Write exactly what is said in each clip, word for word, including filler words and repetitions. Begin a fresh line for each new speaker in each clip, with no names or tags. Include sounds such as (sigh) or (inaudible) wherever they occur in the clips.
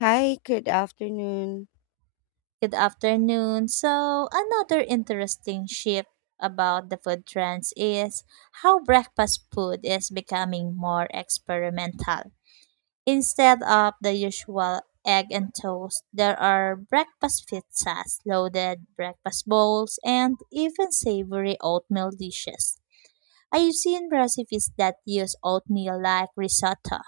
Hi, good afternoon.
Good afternoon. So, another interesting shift about the food trends is how breakfast food is becoming more experimental. Instead of the usual egg and toast, there are breakfast pizzas, loaded breakfast bowls, and even savory oatmeal dishes. I've seen recipes that use oatmeal like risotto,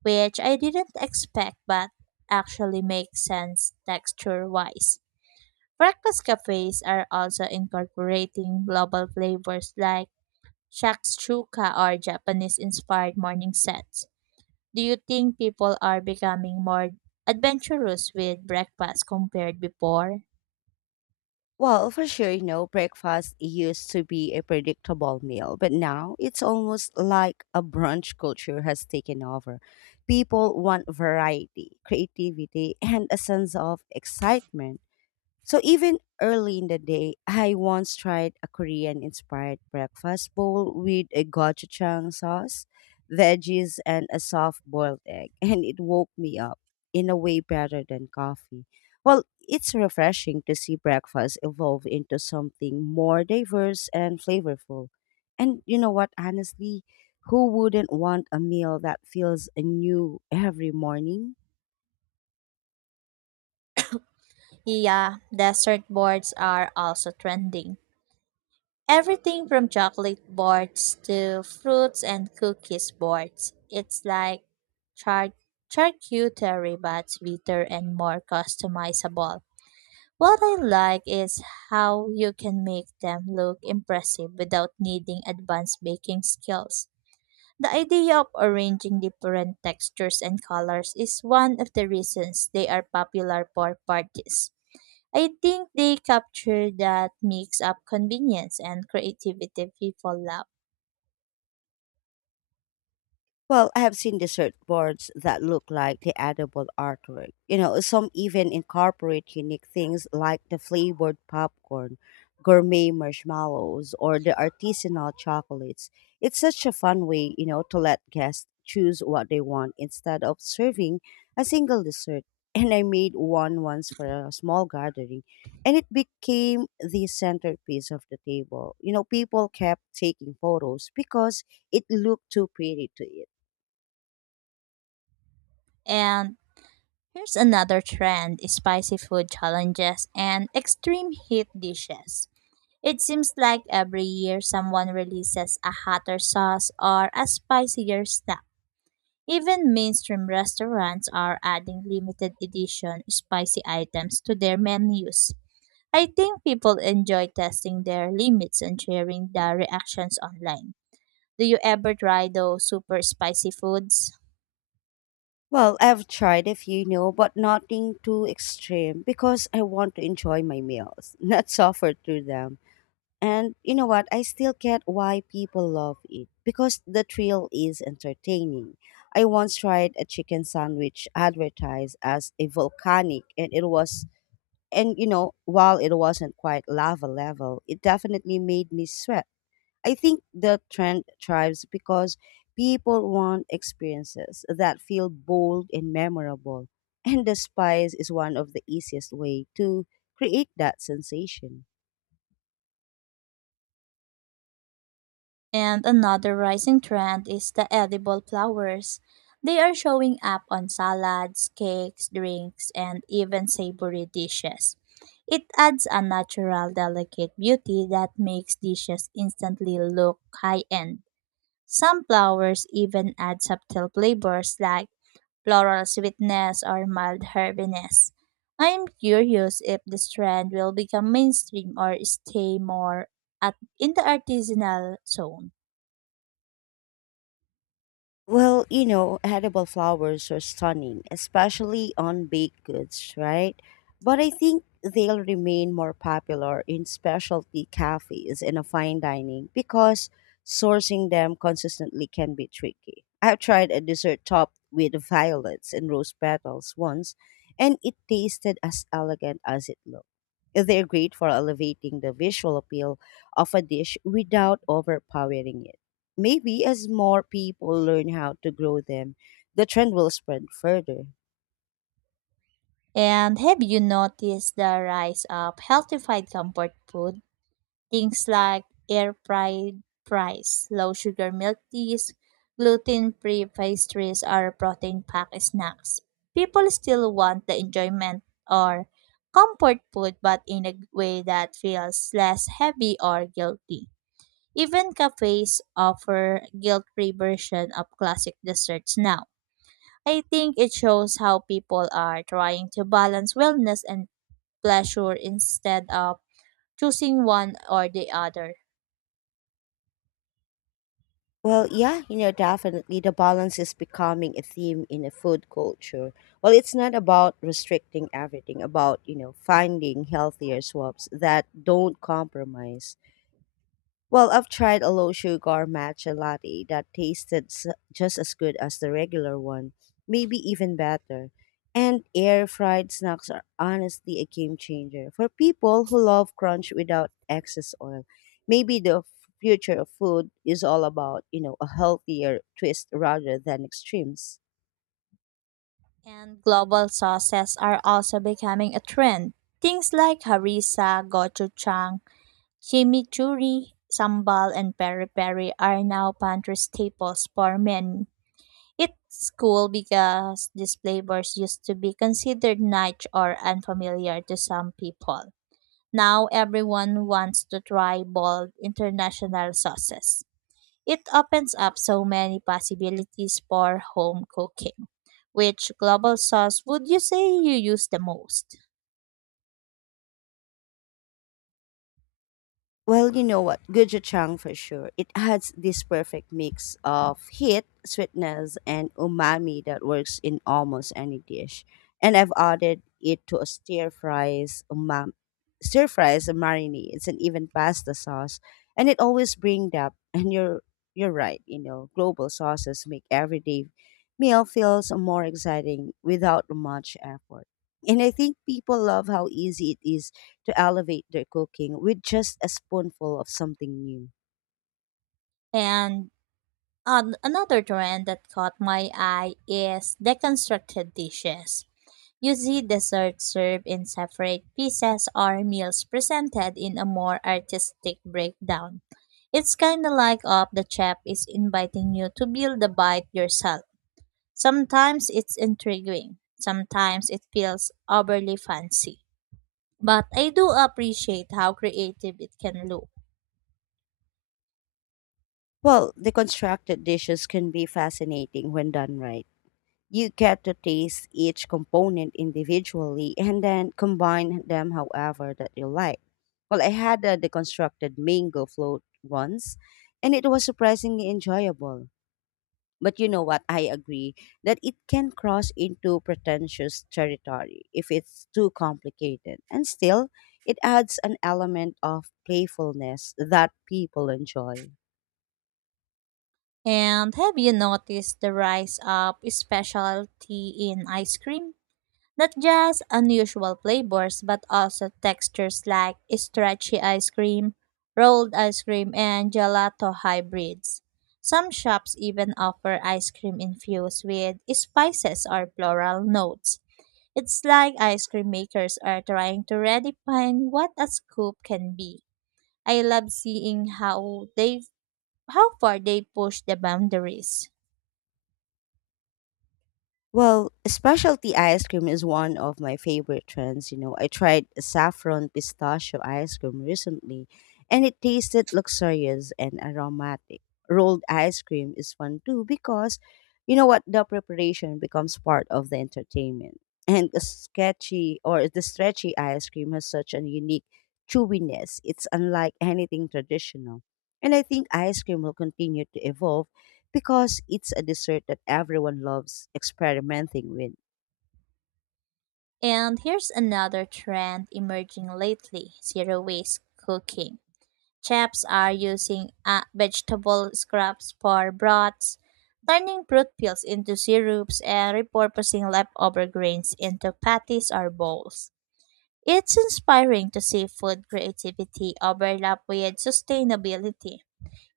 which I didn't expect but actually makes sense texture wise. Breakfast cafes are also incorporating global flavors like shakshuka or Japanese-inspired morning sets. Do you think people are becoming more adventurous with breakfast compared before?
Well, for sure, you know, breakfast used to be a predictable meal, but now it's almost like a brunch culture has taken over. People want variety, creativity, and a sense of excitement. So even early in the day, I once tried a Korean inspired breakfast bowl with a gochujang sauce, veggies, and a soft boiled egg, (laughs) and it woke me up in a way better than coffee. Well, it's refreshing to see breakfast evolve into something more diverse and flavorful. And you know what, honestly, who wouldn't want a meal that feels new every morning?
Yeah, dessert boards are also trending. Everything from chocolate boards to fruits and cookies boards. It's like char- charcuterie but sweeter and more customizable. What I like is how you can make them look impressive without needing advanced baking skills. The idea of arranging different textures and colors is one of the reasons they are popular for parties. I think they capture that mix of convenience and creativity people love.
Well, I have seen dessert boards that look like the edible artwork. You know, some even incorporate unique things like the flavored popcorn, gourmet marshmallows, or the artisanal chocolates. It's such a fun way, you know, to let guests choose what they want instead of serving a single dessert. (laughs) And I made one once for a small gathering, and it became the centerpiece of the table. You know, people kept taking photos because it looked too pretty to eat.
And here's another trend, spicy food challenges and extreme heat dishes. It seems like every year someone releases a hotter sauce or a spicier snack. Even mainstream restaurants are adding limited edition spicy items to their menus. I think people enjoy testing their limits and sharing their reactions online. Do you ever try those super spicy foods?
Well, I've tried a few, you know, but nothing too extreme because I want to enjoy my meals, (laughs) not suffer through them. And you know what? I still get why people love it because the thrill is entertaining. I once tried a chicken sandwich advertised as a volcanic, and it was, and you know, while it wasn't quite lava level, it definitely made me sweat. I think the trend thrives because people want experiences that feel bold and memorable, (laughs) and the spice is one of the easiest way to create that sensation.
And another rising trend is the edible flowers. They are showing up on salads, cakes, drinks, and even savory dishes. It adds a natural, delicate beauty that makes dishes instantly look high end. Some flowers even add subtle flavors like floral sweetness or mild herbiness. I'm curious if this trend will become mainstream or stay more at in the artisanal zone.
Well, you know, edible flowers are stunning, especially on baked goods, right? But I think they'll remain more popular in specialty cafes and a fine dining because sourcing them consistently can be tricky. I've tried a dessert topped with violets and rose petals once, and it tasted as elegant as it looked. They're great for elevating the visual appeal of a dish without overpowering it. Maybe as more people learn how to grow them, the trend will spread further.
And have you noticed the rise of healthified comfort food? Things like air fried fries, low sugar milk teas, gluten free pastries, or protein packed snacks. People still want the enjoyment or comfort food, but in a way that feels less heavy or guilty. Even cafes offer guilt free version of classic desserts now. I think it shows how people are trying to balance wellness and pleasure instead of choosing one or the other.
Well, yeah, you know, definitely the balance is becoming a theme in a food culture. Well, it's not about restricting everything, about, you know, finding healthier swaps that don't compromise. Well, I've tried a low sugar matcha latte that tasted s- just as good as the regular one, maybe even better. And air fried snacks are honestly a game changer for people who love crunch without excess oil. Maybe the f- future of food is all about, you know, a healthier twist rather than extremes.
And global sauces are also becoming a trend. Things like harissa, gochujang, chimichurri, sambal, and peri-peri are now pantry staples for many. It's cool because these flavors used to be considered niche or unfamiliar to some people. Now everyone wants to try bold international sauces. It opens up so many possibilities for home cooking. Which global sauce would you say you use the most?
Well, you know what? Gochujang for sure. It has this perfect mix of heat, sweetness, and umami that works in almost any dish. And I've added it to a stir fries umami, stir fries and marinades, and even pasta sauce. And it always brings depth. And you're you're right. You know, global sauces make everyday meal feels more exciting without much effort. And I think people love how easy it is to elevate their cooking with just a spoonful of something new.
And an another trend that caught my eye is deconstructed dishes. You see desserts served in separate pieces or meals presented in a more artistic breakdown. It's kind of like up the chef is inviting you to build the bite yourself. Sometimes it's intriguing, sometimes it feels overly fancy. But I do appreciate how creative it can look.
Well, the constructed dishes can be fascinating when done right. You get to taste each component individually and then combine them however that you like. Well, I had a deconstructed mango float once and it was surprisingly enjoyable. But you know what? I agree that it can cross into pretentious territory if it's too complicated. And still, it adds an element of playfulness that people enjoy.
And have you noticed the rise of specialty in ice cream? Not just unusual flavors, but also textures like stretchy ice cream, rolled ice cream, and gelato hybrids. Some shops even offer ice cream infused with spices or floral notes. It's like ice cream makers are trying to redefine what a scoop can be. I love seeing how they how far they push the boundaries.
Well, specialty ice cream is one of my favorite trends. You know, I tried saffron pistachio ice cream recently, and it tasted luxurious and aromatic. Rolled ice cream is fun too because, you know what, the preparation becomes part of the entertainment. And the sketchy or the stretchy ice cream has such a unique chewiness. It's unlike anything traditional. And I think ice cream will continue to evolve because it's a dessert that everyone loves experimenting with.
And here's another trend emerging lately, zero waste cooking. Chefs are using uh, vegetable scraps for broths, turning fruit peels into syrups and repurposing leftover grains into patties or bowls. It's inspiring to see food creativity overlap with sustainability.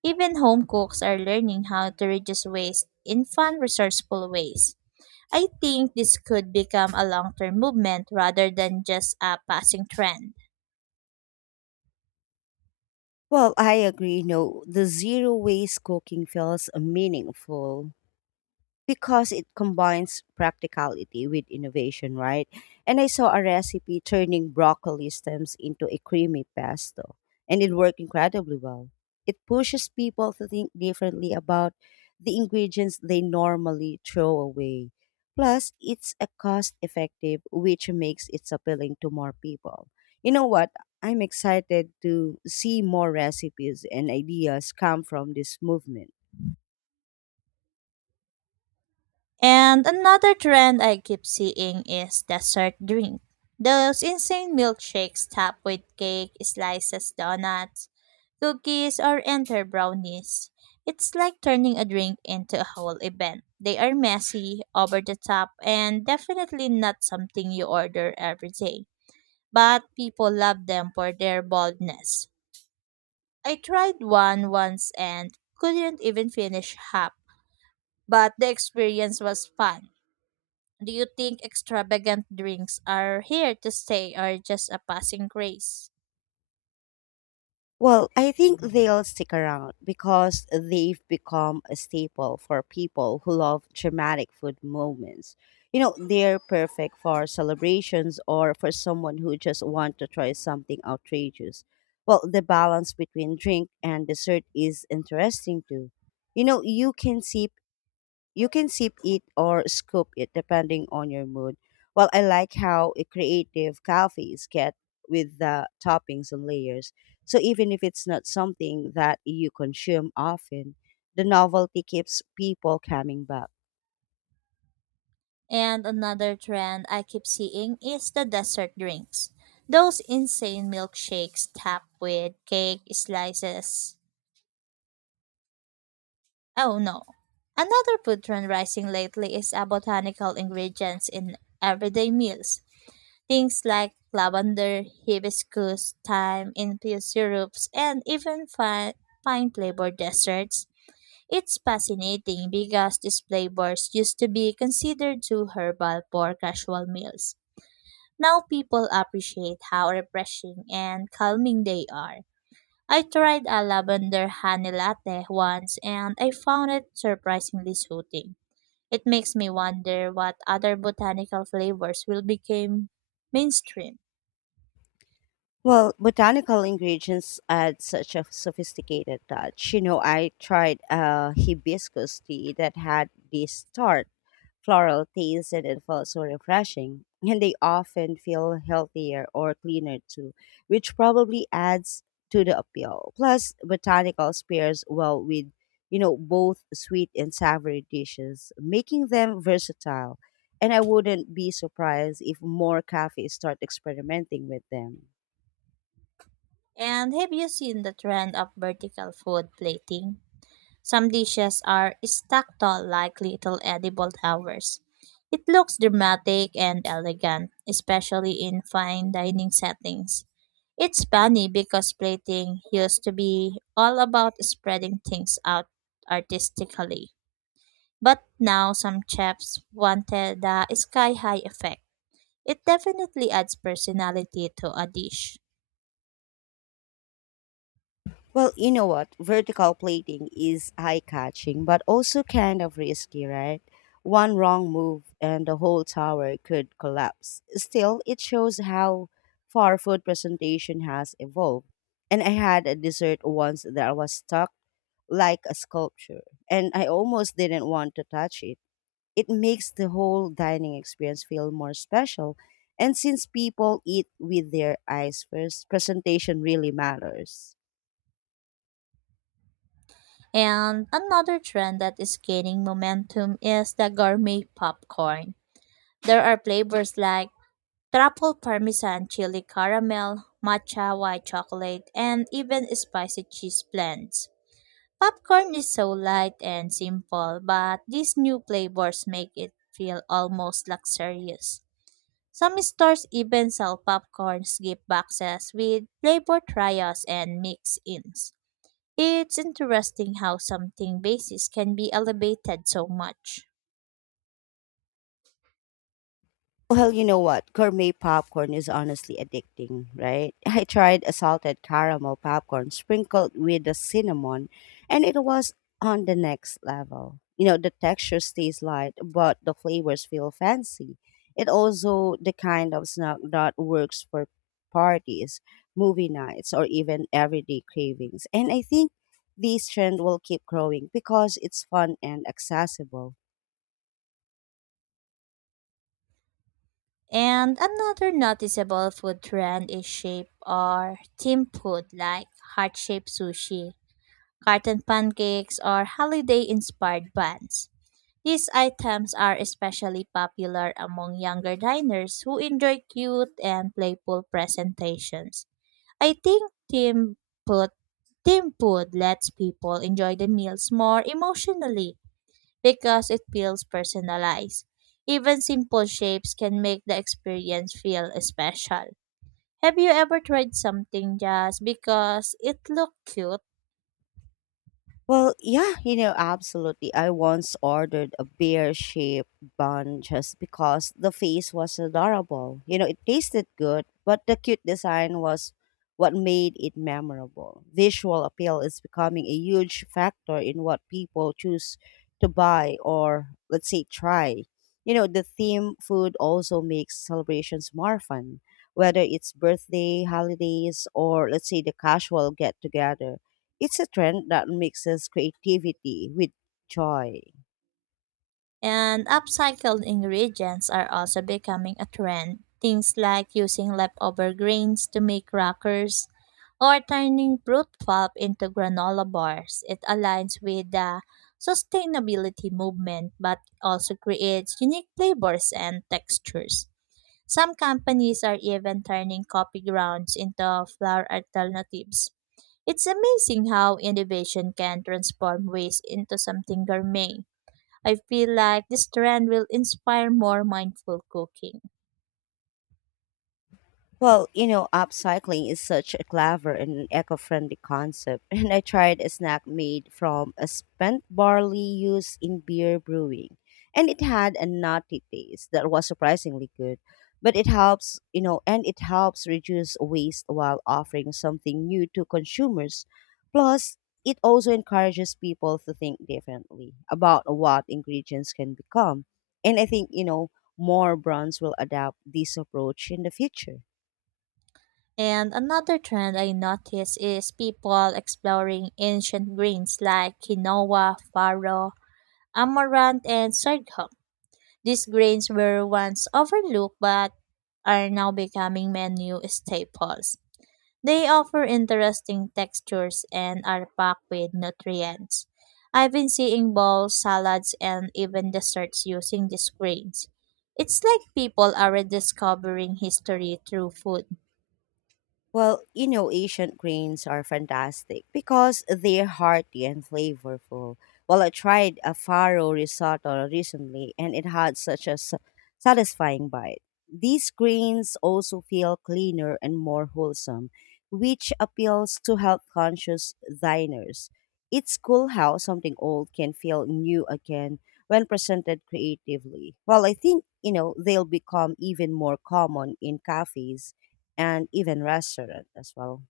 Even home cooks are learning how to reduce waste in fun, resourceful ways. I think this could become a long term movement rather than just a passing trend.
Well, I agree. No, the zero waste cooking feels meaningful, because it combines practicality with innovation, right? And I saw a recipe turning broccoli stems into a creamy pesto, and it worked incredibly well. It pushes people to think differently about the ingredients they normally throw away. Plus, it's a cost effective, which makes it appealing to more people. You know what? I'm excited to see more recipes and ideas come from this movement.
And another trend I keep seeing is dessert drink. Those insane milkshakes topped with cake, slices, donuts, cookies, or enter brownies. It's like turning a drink into a whole event. They are messy, over the top, and definitely not something you order every day. But people love them for their boldness. I tried one once and couldn't even finish half, but the experience was fun. Do you think extravagant drinks are here to stay or just a passing craze?
Well, I think they'll stick around because they've become a staple for people who love dramatic food moments. You know, they're perfect for celebrations or for someone who just wants to try something outrageous. Well, the balance between drink and dessert is interesting too. You know, you can see You can sip it or scoop it depending on your mood. Well, I like how i- creative coffees get with the toppings and layers. So even if it's not something that you consume often, the novelty keeps people coming back.
And another trend I keep seeing is the dessert drinks. Those insane milkshakes topped with cake slices. Oh no. Another food trend rising lately is uh, botanical ingredients in everyday meals. Things like lavender, hibiscus, thyme, infused syrups, and even fine, fine flavored desserts. It's fascinating because these flavors used to be considered too herbal for casual meals. Now people appreciate how refreshing and calming they are. I tried a lavender honey latte once and I found it surprisingly soothing. It makes me wonder what other botanical flavors will become mainstream.
Well, botanical ingredients add such a sophisticated touch. You know, I tried a hibiscus tea that had this tart floral taste and it felt so refreshing. And they often feel healthier or cleaner too, which probably adds to the appeal. Plus, botanicals pairs well with, you know, both sweet and savory dishes, making them versatile. And I wouldn't be surprised if more cafes start experimenting with them.
And have you seen the trend of vertical food plating? Some dishes are stacked tall like little edible towers. It looks dramatic and elegant, especially in fine dining settings. It's funny because plating used to be all about spreading things out artistically. But now some chefs wanted the sky high effect. It definitely adds personality to a dish.
Well, you know what? Vertical plating is eye catching, but also kind of risky, right? One wrong move and the whole tower could collapse. Still, it shows how far food presentation has evolved. And I had a dessert once that was stuck like a sculpture, and I almost didn't want to touch it. It makes the whole dining experience feel more special. And since people eat with their eyes first, presentation really matters.
And another trend that is gaining momentum is the gourmet popcorn. There are flavors like truffle parmesan, chili caramel, matcha white chocolate, and even spicy cheese blends. Popcorn is so light and simple, but these new flavors make it feel almost luxurious. Some stores even sell popcorns gift boxes with flavor trials and mix-ins. It's interesting how something basic can be elevated so much.
Well, you know what? Gourmet popcorn is honestly addicting, right? I tried a salted caramel popcorn sprinkled with the cinnamon, and it was on the next level. You know, the texture stays light, but the flavors feel fancy. It also the kind of snack that works for parties, movie nights, or even everyday cravings. And I think this trend will keep growing because it's fun and accessible.
And another noticeable food trend is shape or theme food like heart-shaped sushi, carton pancakes, or holiday-inspired buns. These items are especially popular among younger diners who enjoy cute and playful presentations. I think theme food, theme food lets people enjoy the meals more emotionally because it feels personalized. Even simple shapes can make the experience feel special. Have you ever tried something just because it looked cute?
Well, yeah, you know, absolutely. I once ordered a bear shaped bun just because the face was adorable. You know, it tasted good, but the cute design was what made it memorable. Visual appeal is becoming a huge factor in what people choose to buy or, let's say, try. You know, the theme food also makes celebrations more fun, whether it's birthday, holidays, or, let's say, the casual get together it's a trend that mixes creativity with joy.
And upcycled ingredients are also becoming a trend. Things like using leftover grains to make crackers or turning fruit pulp into granola bars. It aligns with the sustainability movement but also creates unique flavors and textures. Some companies are even turning coffee grounds into flour alternatives. It's amazing how innovation can transform waste into something gourmet. I feel like this trend will inspire more mindful cooking.
Well, you know, upcycling is such a clever and eco-friendly concept, (laughs) and I tried a snack made from a spent barley used in beer brewing, and it had a nutty taste that was surprisingly good. But it helps, you know, and it helps reduce waste while offering something new to consumers. Plus, it also encourages people to think differently about what ingredients can become. And I think, you know, more brands will adopt this approach in the future.
And another trend I notice is people exploring ancient grains like quinoa, farro, amaranth, and sorghum. These grains were once overlooked but are now becoming menu staples. They offer interesting textures and are packed with nutrients. I've been seeing bowls, salads, and even desserts using these grains. It's like people are rediscovering history through food.
Well, you know, Asian grains are fantastic because they're hearty and flavorful. Well, I tried a farro risotto recently and it had such a s- satisfying bite. These grains also feel cleaner and more wholesome, which appeals to health conscious diners. It's cool how something old can feel new again when presented creatively. Well, I think, you know, they'll become even more common in cafes and even restaurant as well.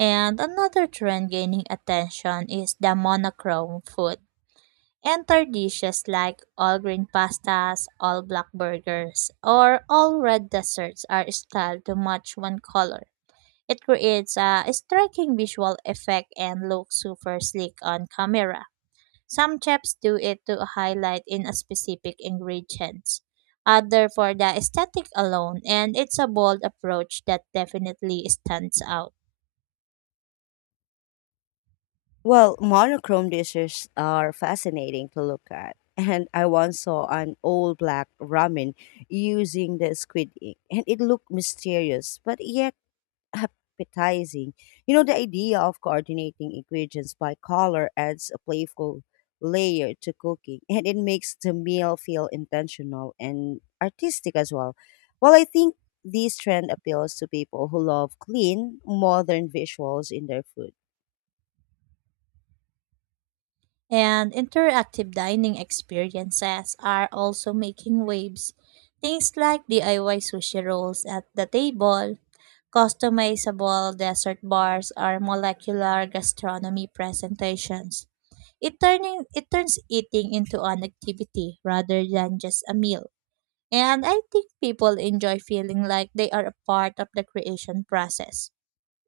And another trend gaining attention is the monochrome food. Enter dishes like all green pastas, all black burgers, or all red desserts are styled to match one color. It creates a striking visual effect and looks super slick on camera. Some chefs do it to highlight in a specific ingredients, other for the aesthetic alone, and it's a bold approach that definitely stands out.
Well, monochrome dishes are fascinating to look at. (laughs) And I once saw an old black ramen using the squid ink, and it looked mysterious but yet appetizing. You know, the idea of coordinating ingredients by color adds a playful layer to cooking (laughs) and it makes the meal feel intentional and artistic as well. Well, I think this trend appeals to people who love clean, modern visuals in their food.
And interactive dining experiences are also making waves. Things like D I Y sushi rolls at the table, customizable dessert bars, or molecular gastronomy presentations. It turning it turns eating into an activity rather than just a meal. And I think people enjoy feeling like they are a part of the creation process.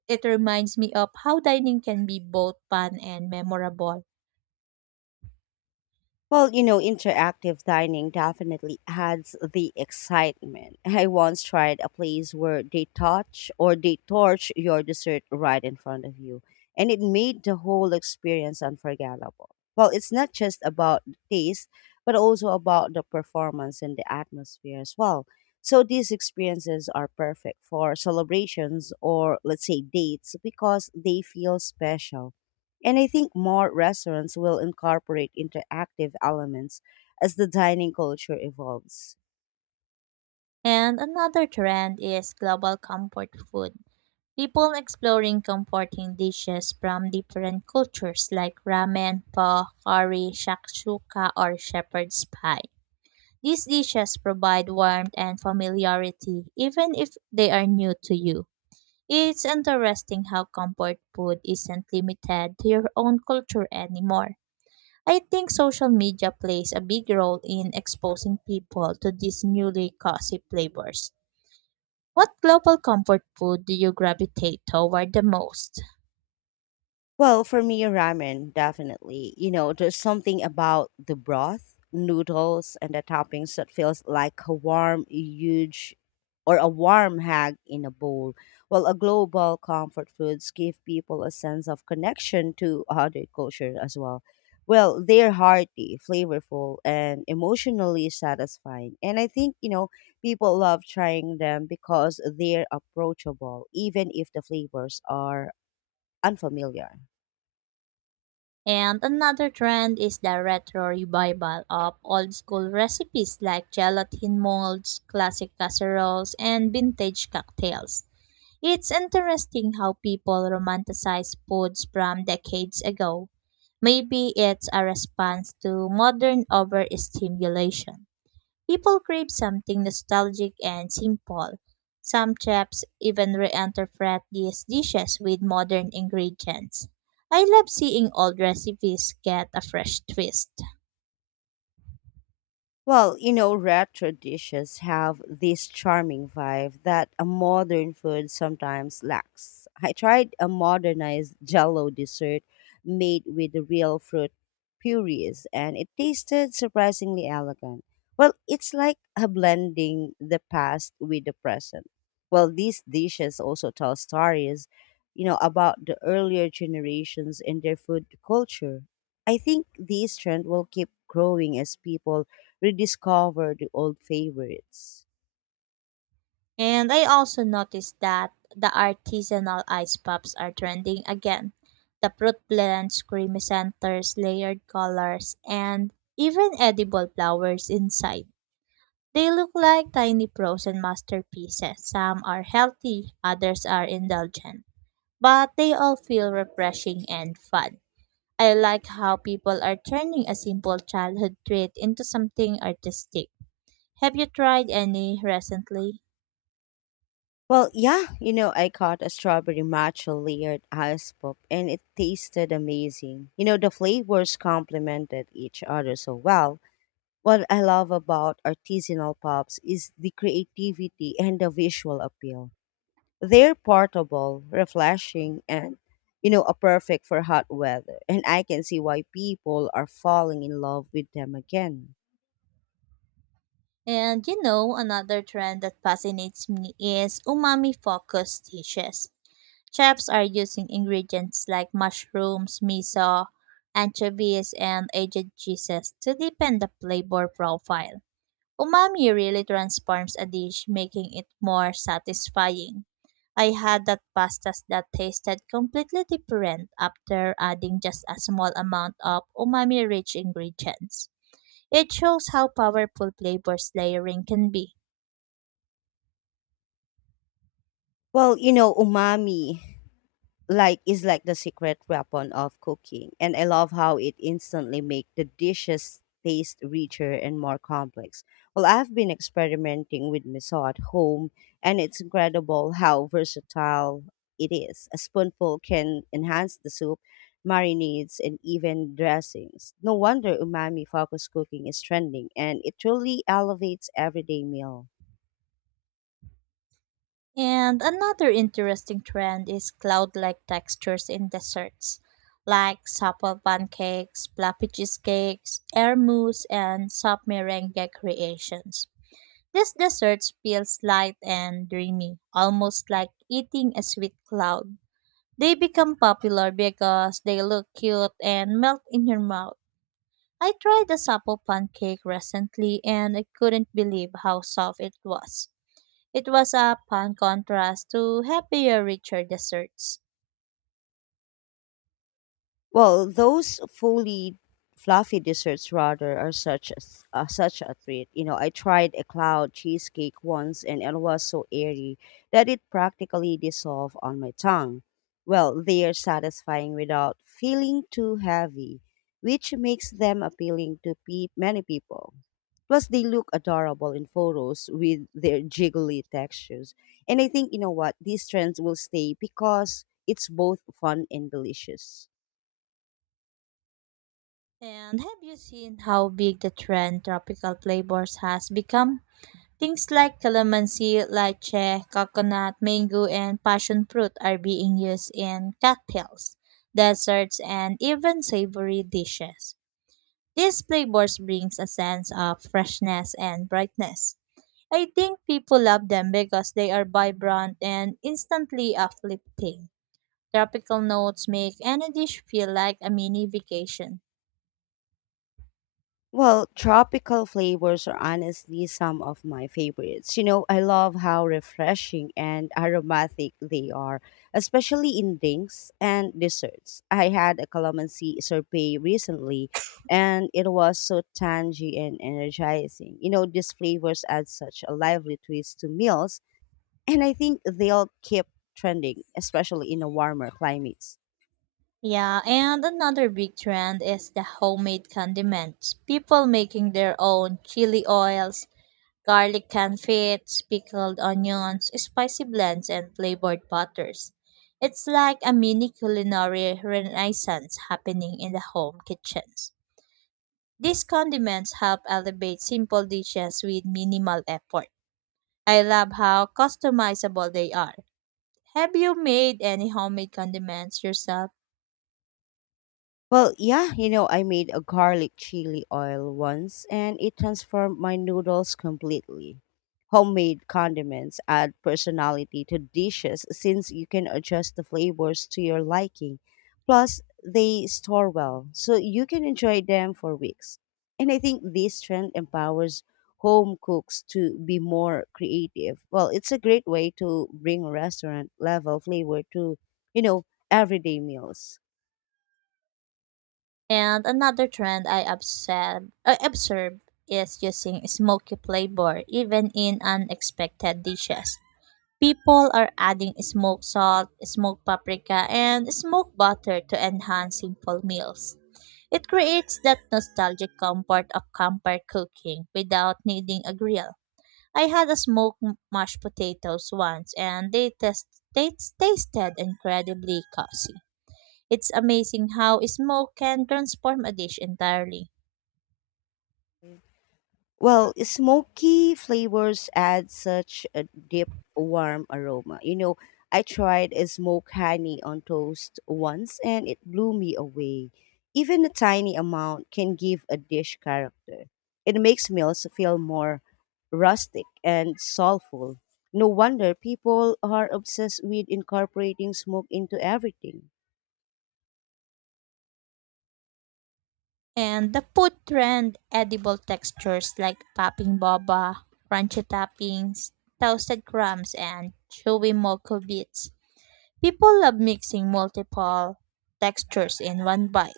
It reminds me of how dining can be both fun and memorable.
Well, you know, interactive dining definitely adds the excitement. (laughs) I once tried a place where they touch or they torch your dessert right in front of you, and it made the whole experience unforgettable. Well, it's not just about the taste, but also about the performance and the atmosphere as well. So these experiences are perfect for celebrations or let's say dates because they feel special and I think more restaurants will incorporate interactive elements as the dining culture evolves.
And another trend is global comfort food. People exploring comforting dishes from different cultures like ramen, pho, curry, shakshuka, or shepherd's pie. These dishes provide warmth and familiarity even if they are new to you. It's interesting how comfort food isn't limited to your own culture anymore. I think social media plays a big role in exposing people to these newly cozy flavors. What global comfort food do you gravitate toward the most?
Well, for me, ramen, definitely. You know, there's something about the broth, noodles, and the toppings that feels like a warm, huge, or a warm hug in a bowl. Well, a global comfort foods give people a sense of connection to other culture as well. Well, they're hearty, flavorful, and emotionally satisfying. And I think, you know, people love trying them because they're approachable, even if the flavors are unfamiliar.
And another trend is the retro revival of old school recipes like gelatin molds, classic casseroles, and vintage cocktails. It's interesting how people romanticize foods from decades ago. Maybe it's a response to modern overstimulation. People crave something nostalgic and simple. Some chefs even reinterpret these dishes with modern ingredients. I love seeing old recipes get a fresh twist.
Well, you know, retro dishes have this charming vibe that a modern food sometimes lacks. I tried a modernized (laughs) jello dessert made with real fruit purees and it tasted surprisingly elegant. Well, it's like a blending the past with the present. Well, these dishes also tell stories, you know, about the earlier generations and their food culture. I think this trend will keep growing as people rediscover the old favorites.
And I also noticed that the artisanal ice pops are trending again. The fruit blends, creamy centers, layered colors, and even edible flowers inside. They look like tiny frozen masterpieces. Some are healthy, others are indulgent, but they all feel refreshing and fun. I like how people are turning a simple childhood treat into something artistic. Have you tried any recently?
Well, yeah, you know, I caught a strawberry matcha layered ice pop and it tasted amazing. You know, the flavors complemented each other so well. What I love about artisanal pops is the creativity and the visual appeal. They're portable, refreshing, and, you know, a perfect for hot weather. And I can see why people are falling in love with them again.
And you know, another trend that fascinates me is umami focused dishes. Chefs are using ingredients like mushrooms, miso, anchovies, and aged cheeses to deepen the flavor profile. Umami really transforms a dish, making it more satisfying. I had that pastas that tasted completely different after adding just a small amount of umami rich ingredients. It shows how powerful flavors layering can be.
Well, you know, umami. Like is like the secret weapon of cooking and I love how it instantly make the dishes taste richer and more complex well I've been experimenting with miso at home and it's incredible how versatile it is a spoonful can enhance the soup marinades and even dressings no wonder umami focused cooking is trending and it truly elevates everyday meal.
And another interesting trend is cloud-like textures in desserts, like supple pancakes, fluffy cheesecakes, air mousse, and soft meringue creations. These desserts feel light and dreamy, almost like eating a sweet cloud. They become popular because they look cute and melt in your mouth. I tried a supple pancake recently and I couldn't believe how soft it was. It was a fun contrast to happier, richer desserts.
Well, those fully fluffy desserts rather are such a, s- uh, such a treat. You know, I tried a cloud cheesecake once and it was so airy that it practically dissolved on my tongue. Well, they are satisfying without feeling too heavy, which makes them appealing to pe- many people. Plus, they look adorable in photos with their jiggly textures. And I think, you know what, these trends will stay because it's both fun and delicious.
And have you seen how big the trend tropical flavors has become? Things like calamansi, lychee, coconut, mango, and passion fruit are being used in cocktails, desserts, and even savory dishes. These flavors brings a sense of freshness and brightness. I think people love them because they are vibrant and instantly uplifting. Tropical notes make any dish feel like a mini vacation.
Well, tropical flavors are honestly some of my favorites. You know, I love how refreshing and aromatic they are, especially in drinks and desserts. I had a calamansi sorbet recently, and it was so tangy and energizing. You know, these flavors add such a lively twist to meals, and I think they'll keep trending, especially in a warmer climates.
Yeah, and another big trend is the homemade condiments. People making their own chili oils, garlic confits, pickled onions, spicy blends, and flavored butters. It's like a mini culinary renaissance happening in the home kitchens. These condiments help elevate simple dishes with minimal effort. I love how customizable they are. Have you made any homemade condiments yourself?
Well, yeah, you know, I made a garlic chili oil once and it transformed my noodles completely. Homemade condiments add personality to dishes since you can adjust the flavors to your liking. Plus, they store well, so you can enjoy them for weeks. And I think this trend empowers home cooks to be more creative. Well, it's a great way to bring restaurant level flavor to, you know, everyday meals.
And another trend I observe, I observe is using smoky flavor even in unexpected dishes. People are adding smoked salt, smoked paprika, and smoked butter to enhance simple meals. It creates that nostalgic comfort of campfire cooking without needing a grill. I had a smoked m- mashed potatoes once, and they, test, they tasted incredibly cozy. It's amazing how smoke can transform a dish entirely.
Well, smoky flavors add such a deep, warm aroma. You know, I tried a smoked honey on toast once and it blew me away. Even a tiny amount can give a dish character. It makes meals feel more rustic and soulful. No wonder people are obsessed with incorporating smoke into everything.
And the food trend edible textures like popping boba, crunchy toppings, toasted crumbs, and chewy mocha bits. People love mixing multiple textures in one bite.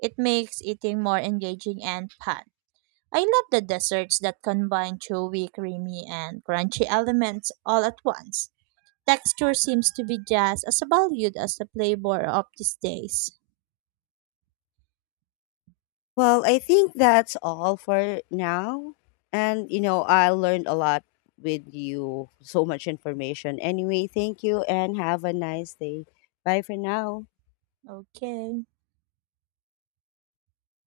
It makes eating more engaging and fun. I love the desserts that combine chewy, creamy, and crunchy elements all at once. Texture seems to be just as valued as the flavor of these days.
Well, I think that's all for now. And, you know, I learned a lot with you, so much information. Anyway, thank you and have a nice day. Bye for now.
Okay.